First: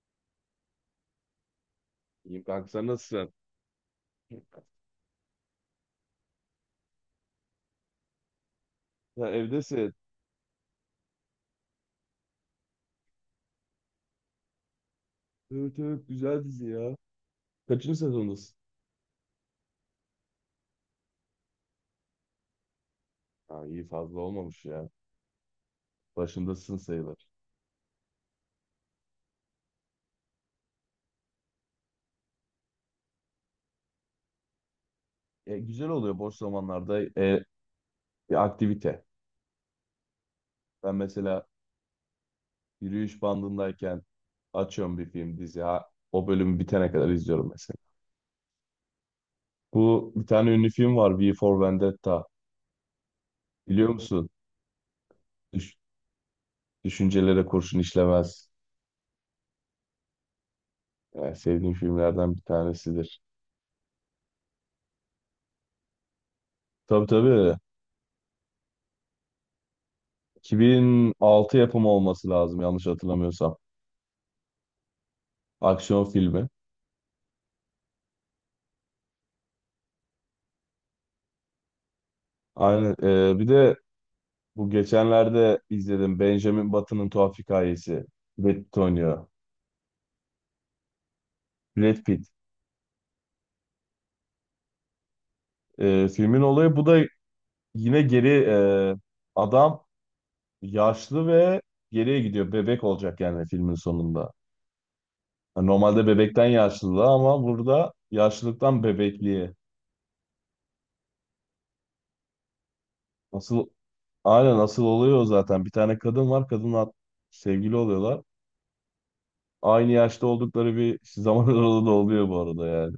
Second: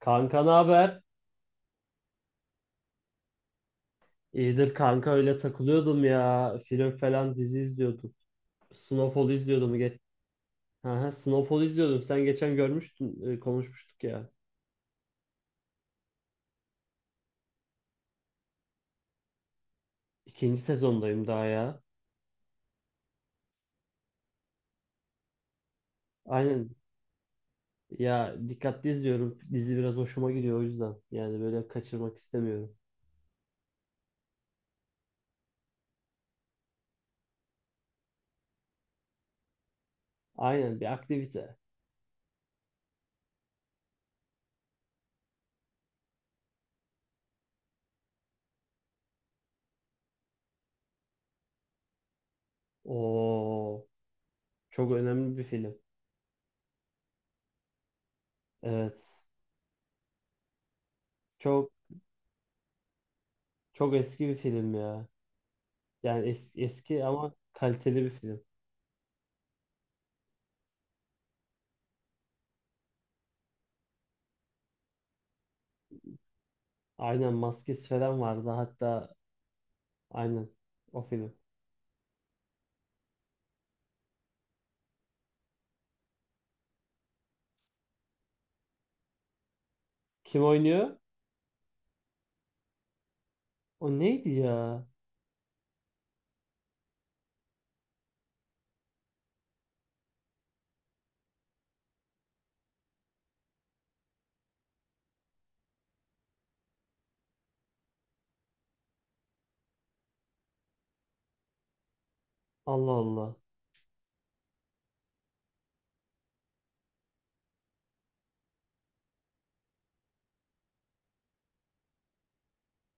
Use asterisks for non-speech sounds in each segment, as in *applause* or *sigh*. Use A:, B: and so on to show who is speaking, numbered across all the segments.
A: Kanka ne haber?
B: İyiyim kanka sen nasılsın?
A: İyidir kanka öyle takılıyordum ya. Film falan dizi izliyordum.
B: Sen
A: Snowfall izliyordum.
B: evdesin.
A: Aha, Snowfall izliyordum. Sen geçen görmüştün, konuşmuştuk ya.
B: Evet, evet, güzel dizi ya. Kaçıncı sezondasın?
A: İkinci sezondayım daha ya.
B: Ha, iyi fazla olmamış ya.
A: Aynen.
B: Başındasın sayılır.
A: Ya dikkatli izliyorum. Dizi biraz hoşuma gidiyor o yüzden. Yani böyle kaçırmak istemiyorum.
B: Güzel oluyor boş zamanlarda bir aktivite.
A: Aynen bir
B: Ben mesela
A: aktivite.
B: yürüyüş bandındayken açıyorum bir film dizi. Ha, o bölümü bitene kadar izliyorum mesela. Bu bir tane ünlü film var V for Vendetta.
A: Oo,
B: Biliyor musun?
A: çok önemli bir film.
B: Düş- düşüncelere kurşun işlemez.
A: Evet.
B: Yani
A: Çok
B: sevdiğim filmlerden bir tanesidir.
A: çok eski bir film ya. Yani eski
B: Tabii
A: ama
B: tabii.
A: kaliteli bir film.
B: 2006 yapımı olması lazım yanlış hatırlamıyorsam. Aksiyon filmi.
A: Aynen maskesi falan vardı, hatta aynen o film.
B: Aynen. Bir de bu geçenlerde izledim Benjamin Button'ın Tuhaf Hikayesi. Brad Pitt oynuyor.
A: Kim oynuyor?
B: Brad Pitt.
A: O neydi ya?
B: Filmin olayı bu da yine geri adam yaşlı ve geriye gidiyor. Bebek olacak yani filmin sonunda. Yani normalde bebekten yaşlılığa ama burada yaşlılıktan bebekliğe.
A: Allah Allah.
B: Asıl aynen asıl oluyor o zaten. Bir tane kadın var. Kadınla sevgili oluyorlar. Aynı yaşta oldukları bir zaman *laughs* aralığı da oluyor bu arada yani.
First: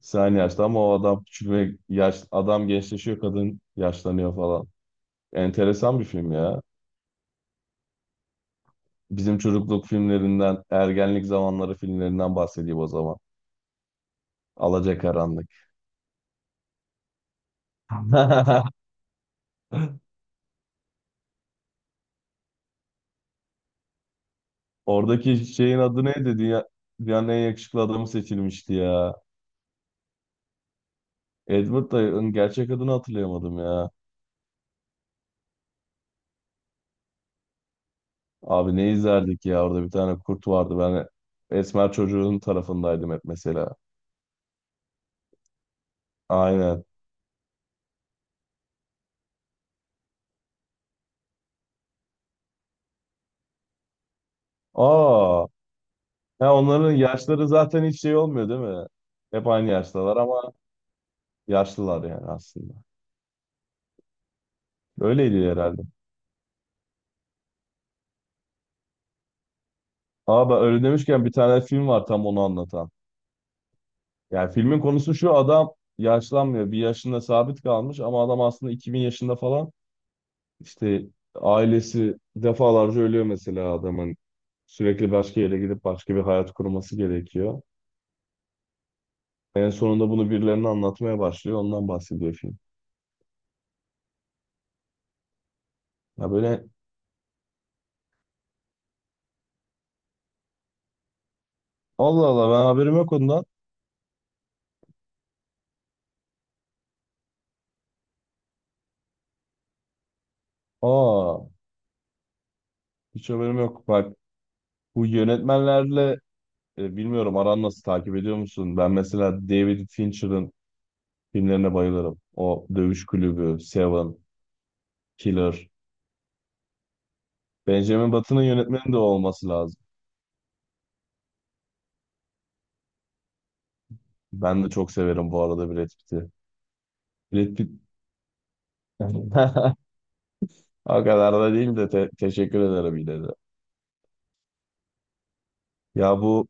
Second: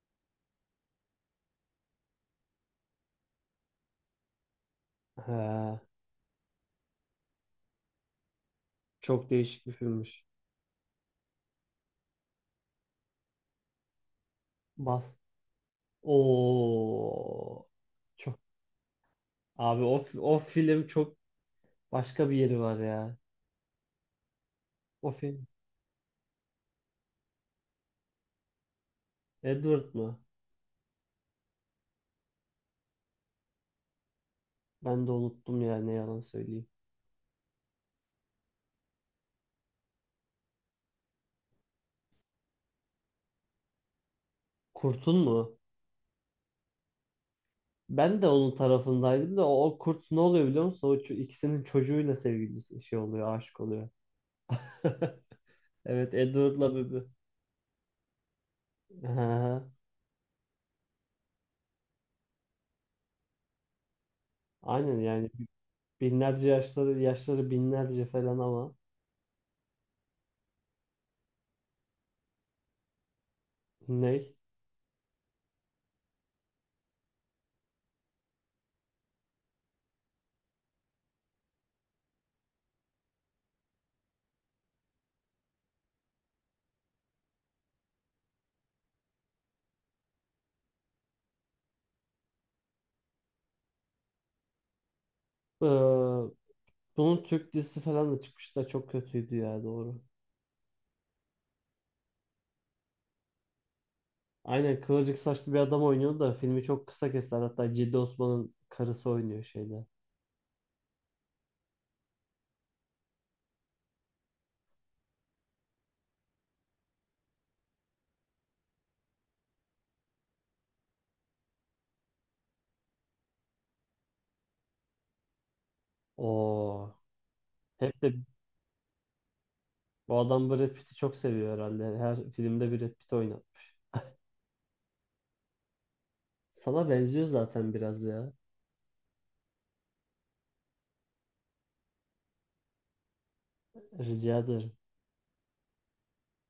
B: Sen aynı yaşta ama o adam küçülme yaş adam gençleşiyor, kadın yaşlanıyor falan.
A: He,
B: Enteresan bir film ya.
A: çok
B: Bizim
A: değişik bir
B: çocukluk
A: filmmiş.
B: filmlerinden, ergenlik zamanları filmlerinden bahsedeyim o zaman.
A: Bas.
B: Alacakaranlık.
A: Oo. Çok.
B: *laughs*
A: Abi o film çok başka bir yeri var ya. O
B: Oradaki
A: film.
B: şeyin adı neydi? Dünyanın en yakışıklı adamı seçilmişti ya.
A: Edward mı?
B: Edward Dayı'nın gerçek adını hatırlayamadım ya.
A: Ben de unuttum ya, ne yalan söyleyeyim.
B: Abi ne izlerdik ya, orada bir tane kurt vardı. Ben esmer çocuğun tarafındaydım hep mesela.
A: Kurt'un mu?
B: Aynen.
A: Ben de onun tarafındaydım da o kurt ne oluyor biliyor musun? İkisinin çocuğuyla sevgilisi şey oluyor, aşık oluyor. *laughs*
B: Aa,
A: Evet,
B: ya
A: Edward'la
B: onların
A: Bibi.
B: yaşları zaten hiç şey olmuyor değil mi? Hep
A: Aha,
B: aynı yaştalar ama yaşlılar yani aslında.
A: aynen yani
B: Öyleydi herhalde.
A: binlerce yaşları binlerce falan ama
B: Aa, ben öyle demişken bir tane film var tam onu anlatan.
A: ne?
B: Yani filmin konusu şu, adam yaşlanmıyor. Bir yaşında sabit kalmış ama adam aslında 2000 yaşında falan. İşte ailesi defalarca ölüyor mesela adamın. Sürekli başka yere gidip başka bir hayat kurması gerekiyor. En sonunda bunu birilerine anlatmaya başlıyor. Ondan bahsediyor film. Ya
A: Ee,
B: böyle.
A: Bunun Türk dizisi falan da çıkmıştı da çok kötüydü ya, doğru.
B: Allah Allah, ben haberim yok ondan.
A: Aynen, kıvırcık saçlı bir adam oynuyordu da filmi çok kısa kestiler. Hatta Ciddi Osman'ın karısı oynuyor şeyde.
B: Aa, hiç haberim yok. Bak, bu yönetmenlerle bilmiyorum, aran nasıl, takip ediyor musun? Ben mesela David Fincher'ın filmlerine bayılırım. O Dövüş Kulübü, Seven, Killer.
A: Oo. Hep de
B: Benjamin Button'ın yönetmeni de o olması lazım.
A: bu adam Brad Pitt'i çok seviyor herhalde. Her filmde Brad Pitt oynatmış.
B: Ben de çok severim bu arada Brad Pitt'i.
A: Sana benziyor
B: Brad Pitt
A: zaten biraz ya.
B: *laughs* o kadar da değil de teşekkür ederim yine de.
A: Rica ederim.
B: Ya bu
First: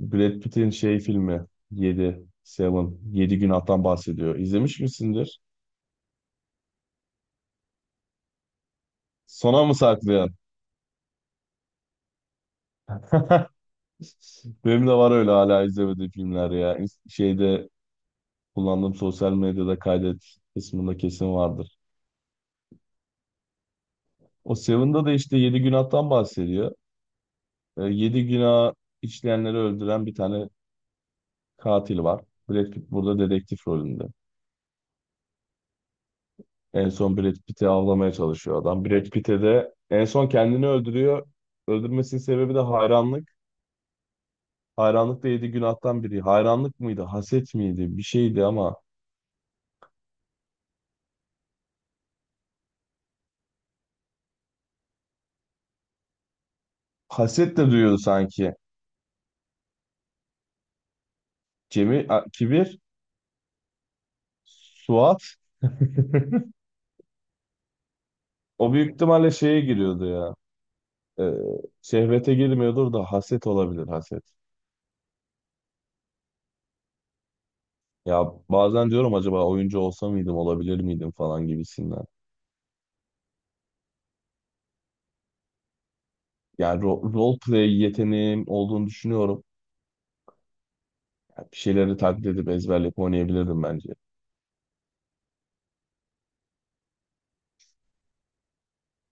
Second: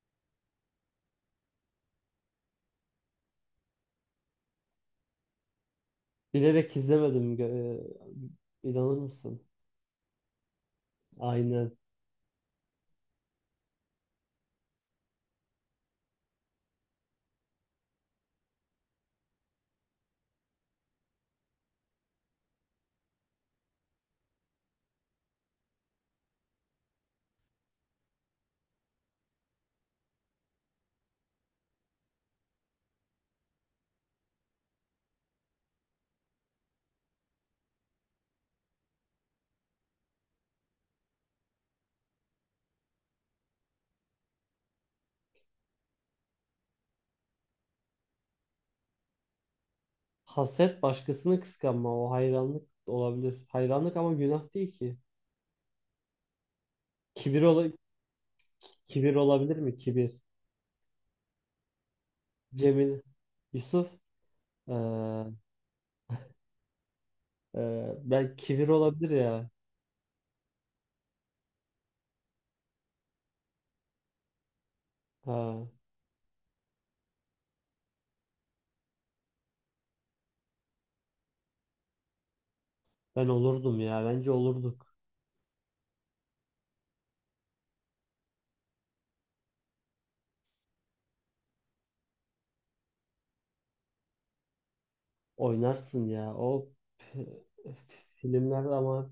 B: Brad Pitt'in şey filmi 7, Seven, 7 günahtan bahsediyor. İzlemiş misindir?
A: Bilerek izlemedim. İnanır mısın?
B: Sona mı saklıyor?
A: Aynen.
B: Benim de var öyle hala izlemediğim filmler ya. Şeyde kullandığım sosyal medyada kaydet kısmında kesin vardır. O Seven'da da işte yedi günahtan bahsediyor. Yedi günah işleyenleri öldüren bir tane katil var. Brad Pitt burada dedektif rolünde. En son Brad Pitt'i avlamaya çalışıyor adam. Brad Pitt'e de en son kendini öldürüyor. Öldürmesinin sebebi de hayranlık. Hayranlık da yedi günahtan biri. Hayranlık mıydı, haset miydi? Bir şeydi ama
A: Haset başkasını kıskanma. O hayranlık olabilir. Hayranlık ama günah değil ki. Kibir,
B: haset
A: ola
B: de duyuyordu sanki.
A: kibir olabilir mi? Kibir.
B: Cemil, kibir,
A: Cemil. Yusuf.
B: Suat.
A: Ee,
B: *laughs*
A: ben, kibir
B: O büyük
A: olabilir
B: ihtimalle
A: ya.
B: şeye giriyordu ya. Ee, şehvete girmiyordur da haset olabilir, haset.
A: Ha,
B: Ya bazen diyorum, acaba oyuncu olsa mıydım, olabilir miydim falan gibisinden.
A: ben olurdum ya. Bence olurduk.
B: Yani role play yeteneğim olduğunu düşünüyorum. Ya bir şeyleri taklit edip ezberleyip oynayabilirdim bence.
A: Oynarsın ya. P- Filmler ama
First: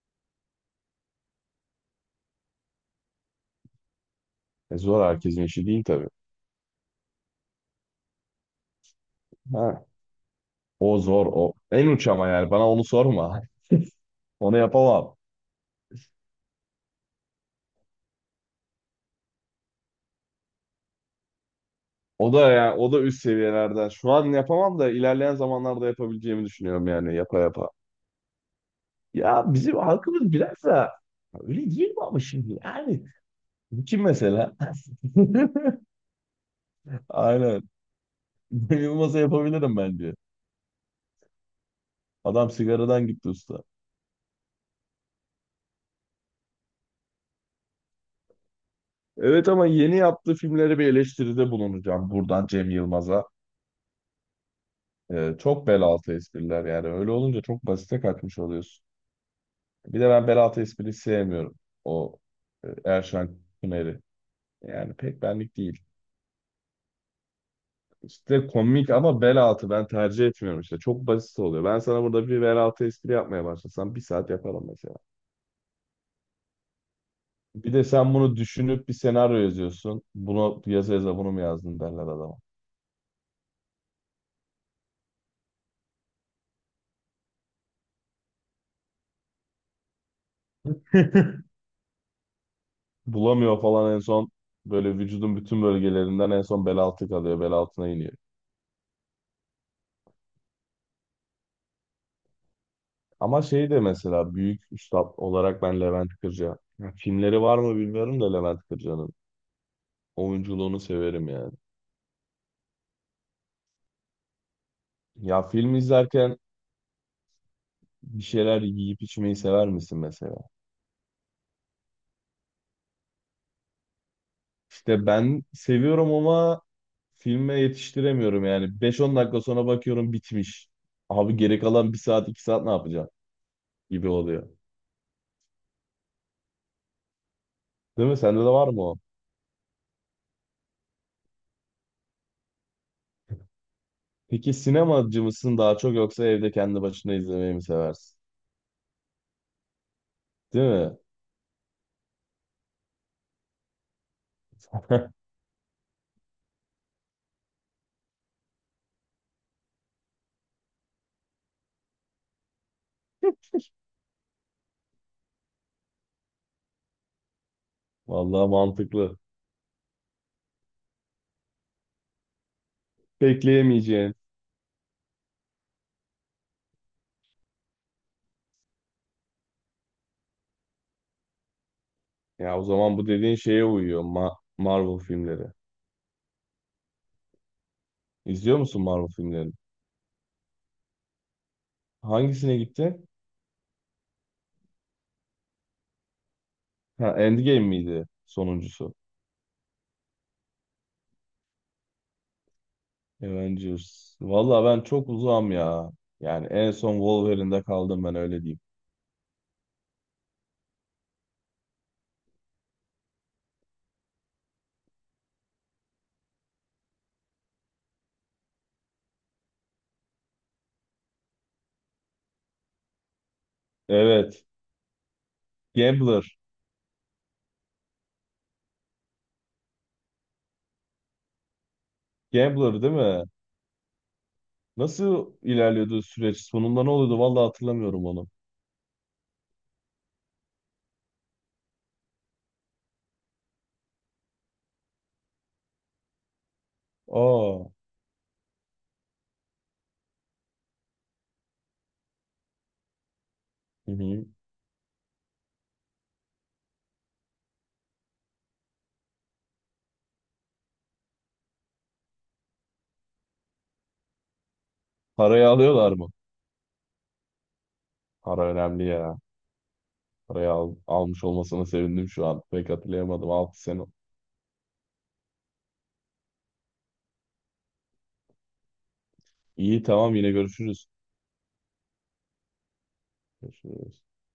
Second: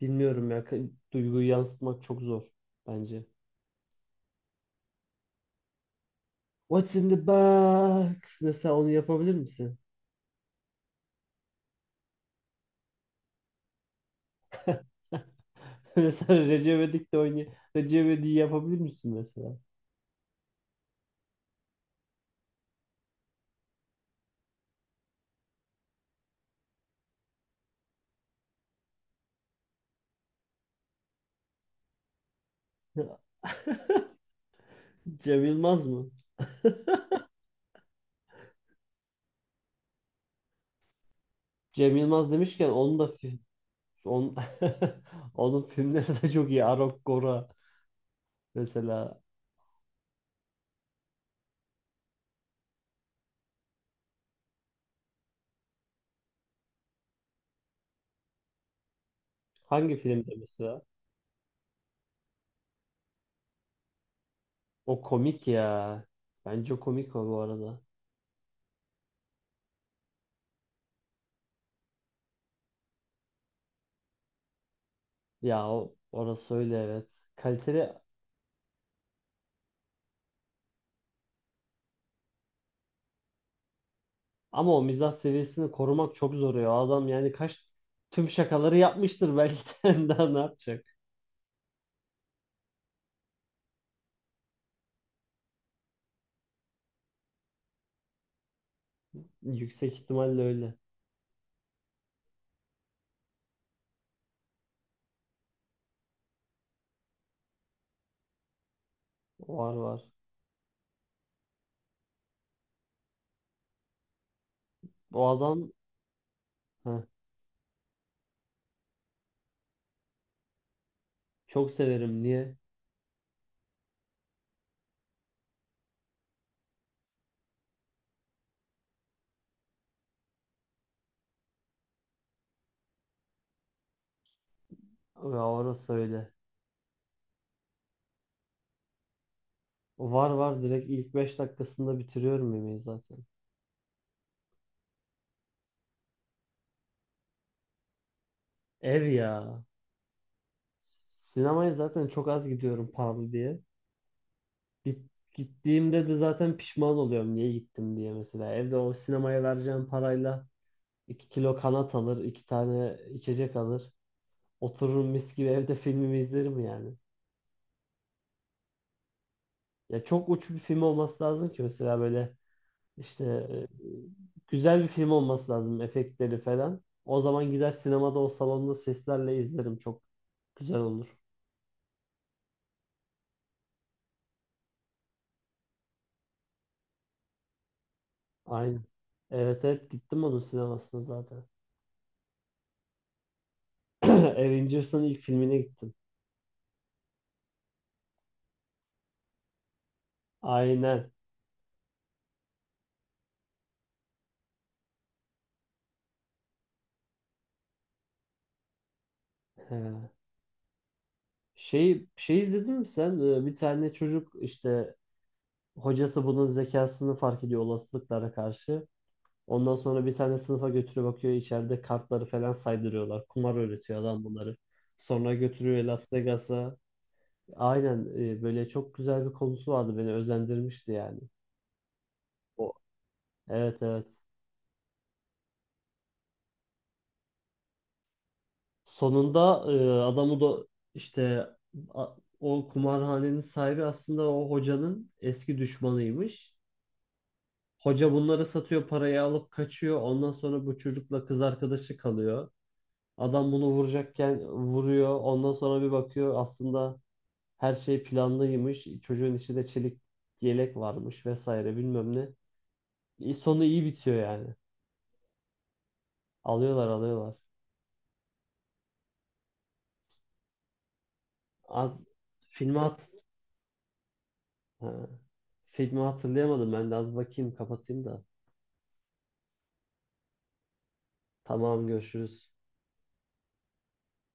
A: bilmiyorum ya. Duyguyu yansıtmak çok zor bence.
B: Zor herkesin işi değil tabii.
A: What's in the box? Mesela onu yapabilir misin?
B: Ha. O zor o. En uç ama, yani bana onu sorma. *laughs* Onu yapamam.
A: *laughs* Mesela Recep İvedik'te oynuyor. Recep İvedik'i yapabilir misin mesela?
B: O da yani o da üst seviyelerden. Şu an yapamam da ilerleyen zamanlarda yapabileceğimi düşünüyorum yani, yapa yapa. Ya bizim halkımız biraz da öyle değil mi ama, şimdi yani
A: *laughs*
B: kim mesela?
A: Cem
B: *laughs*
A: Yılmaz mı?
B: Aynen. Cem Yılmaz'a yapabilirim bence.
A: Cem Yılmaz
B: Adam
A: demişken, onun da
B: sigaradan gitti usta.
A: on, *laughs* onun filmleri de çok iyi. Arok Gora mesela.
B: Evet ama yeni yaptığı filmlere bir eleştiride bulunacağım buradan Cem Yılmaz'a. Çok bel altı espriler yani. Öyle olunca çok basite kaçmış oluyorsun.
A: Hangi
B: Bir de ben
A: filmde
B: bel altı
A: mesela?
B: espriyi sevmiyorum. O Erşan Kuneri. Yani
A: O
B: pek
A: komik
B: benlik değil.
A: ya. Bence o komik o, bu arada.
B: İşte komik ama bel altı ben tercih etmiyorum işte. Çok basit oluyor. Ben sana burada bir bel altı espri yapmaya başlasam bir saat yaparım mesela.
A: Ya orası öyle, evet.
B: Bir de
A: Kaliteli
B: sen bunu düşünüp bir senaryo yazıyorsun. Bunu yaza yaza bunu mu yazdın derler adama.
A: ama o mizah seviyesini korumak çok zor ya. Adam yani tüm şakaları yapmıştır belki de *laughs* daha ne yapacak?
B: *laughs* Bulamıyor falan, en son böyle vücudun bütün bölgelerinden, en son bel altı kalıyor. Bel altına iniyor.
A: Yüksek ihtimalle öyle.
B: Ama şey de mesela büyük üstad olarak ben Levent Kırca. Ya filmleri var mı bilmiyorum da Levent Kırca'nın.
A: Var, var.
B: Oyunculuğunu severim yani.
A: O
B: Ya
A: adam.
B: film izlerken
A: Heh,
B: bir şeyler yiyip içmeyi sever misin mesela?
A: çok severim. Niye?
B: İşte ben seviyorum ama filme yetiştiremiyorum yani. Beş on dakika sonra bakıyorum bitmiş. Abi geri kalan bir saat 2 saat ne yapacağım gibi oluyor.
A: Ya orası öyle.
B: Değil mi? Sende de var mı o?
A: Var, var, direkt ilk 5 dakikasında bitiriyorum yemeği zaten.
B: Peki sinemacı mısın daha çok, yoksa evde kendi başına izlemeyi mi seversin?
A: Ev ya.
B: Değil mi?
A: Sinemaya zaten çok az gidiyorum, pahalı diye.
B: *laughs*
A: Gittiğimde de zaten pişman oluyorum, niye gittim diye mesela. Evde o sinemaya vereceğim parayla 2 kilo kanat alır, 2 tane içecek alır. Otururum mis gibi evde, filmimi izlerim yani.
B: Vallahi mantıklı.
A: Ya çok uç bir film olması lazım ki mesela, böyle İşte e,
B: Bekleyemeyeceğin.
A: güzel bir film olması lazım, efektleri falan. O zaman gider sinemada o salonda seslerle izlerim. Çok güzel olur.
B: Ya o zaman bu dediğin şeye uyuyor. Marvel filmleri. İzliyor
A: Aynen.
B: musun Marvel filmlerini?
A: Evet, evet, gittim onun sinemasına zaten.
B: Hangisine gitti?
A: *clears throat* Avengers'ın ilk filmine gittim.
B: Ha, Endgame miydi sonuncusu?
A: Aynen.
B: Avengers. Valla ben çok uzağım ya. Yani en son Wolverine'de kaldım, ben öyle diyeyim.
A: He. Şey izledin mi sen? Bir tane çocuk işte, hocası bunun zekasını fark ediyor olasılıklara karşı. Ondan sonra bir tane sınıfa götürüyor, bakıyor içeride kartları falan saydırıyorlar. Kumar öğretiyor adam
B: Evet.
A: bunları. Sonra götürüyor Las
B: Gambler.
A: Vegas'a. Aynen, böyle çok güzel bir konusu vardı, beni özendirmişti yani. O
B: Gambler değil mi?
A: Evet, evet.
B: Nasıl ilerliyordu süreç? Sonunda ne oluyordu? Valla hatırlamıyorum onu.
A: Sonunda adamı da işte a- o kumarhanenin sahibi aslında o hocanın eski düşmanıymış.
B: Aa.
A: Hoca bunları satıyor, parayı alıp kaçıyor. Ondan sonra bu çocukla kız arkadaşı kalıyor. Adam bunu
B: Hı hı.
A: vuracakken vuruyor. Ondan sonra bir bakıyor, aslında her şey planlıymış. Çocuğun içinde çelik yelek varmış vesaire bilmem ne. Sonu iyi bitiyor yani.
B: Parayı alıyorlar mı?
A: Alıyorlar, alıyorlar.
B: Para önemli ya. Parayı almış olmasına
A: Az
B: sevindim şu an. Pek
A: filmi hat
B: hatırlayamadım. 6 sene.
A: ha. Filmi hatırlayamadım, ben de az bakayım kapatayım da.
B: İyi tamam, yine görüşürüz.
A: Tamam, görüşürüz.
B: Görüşürüz.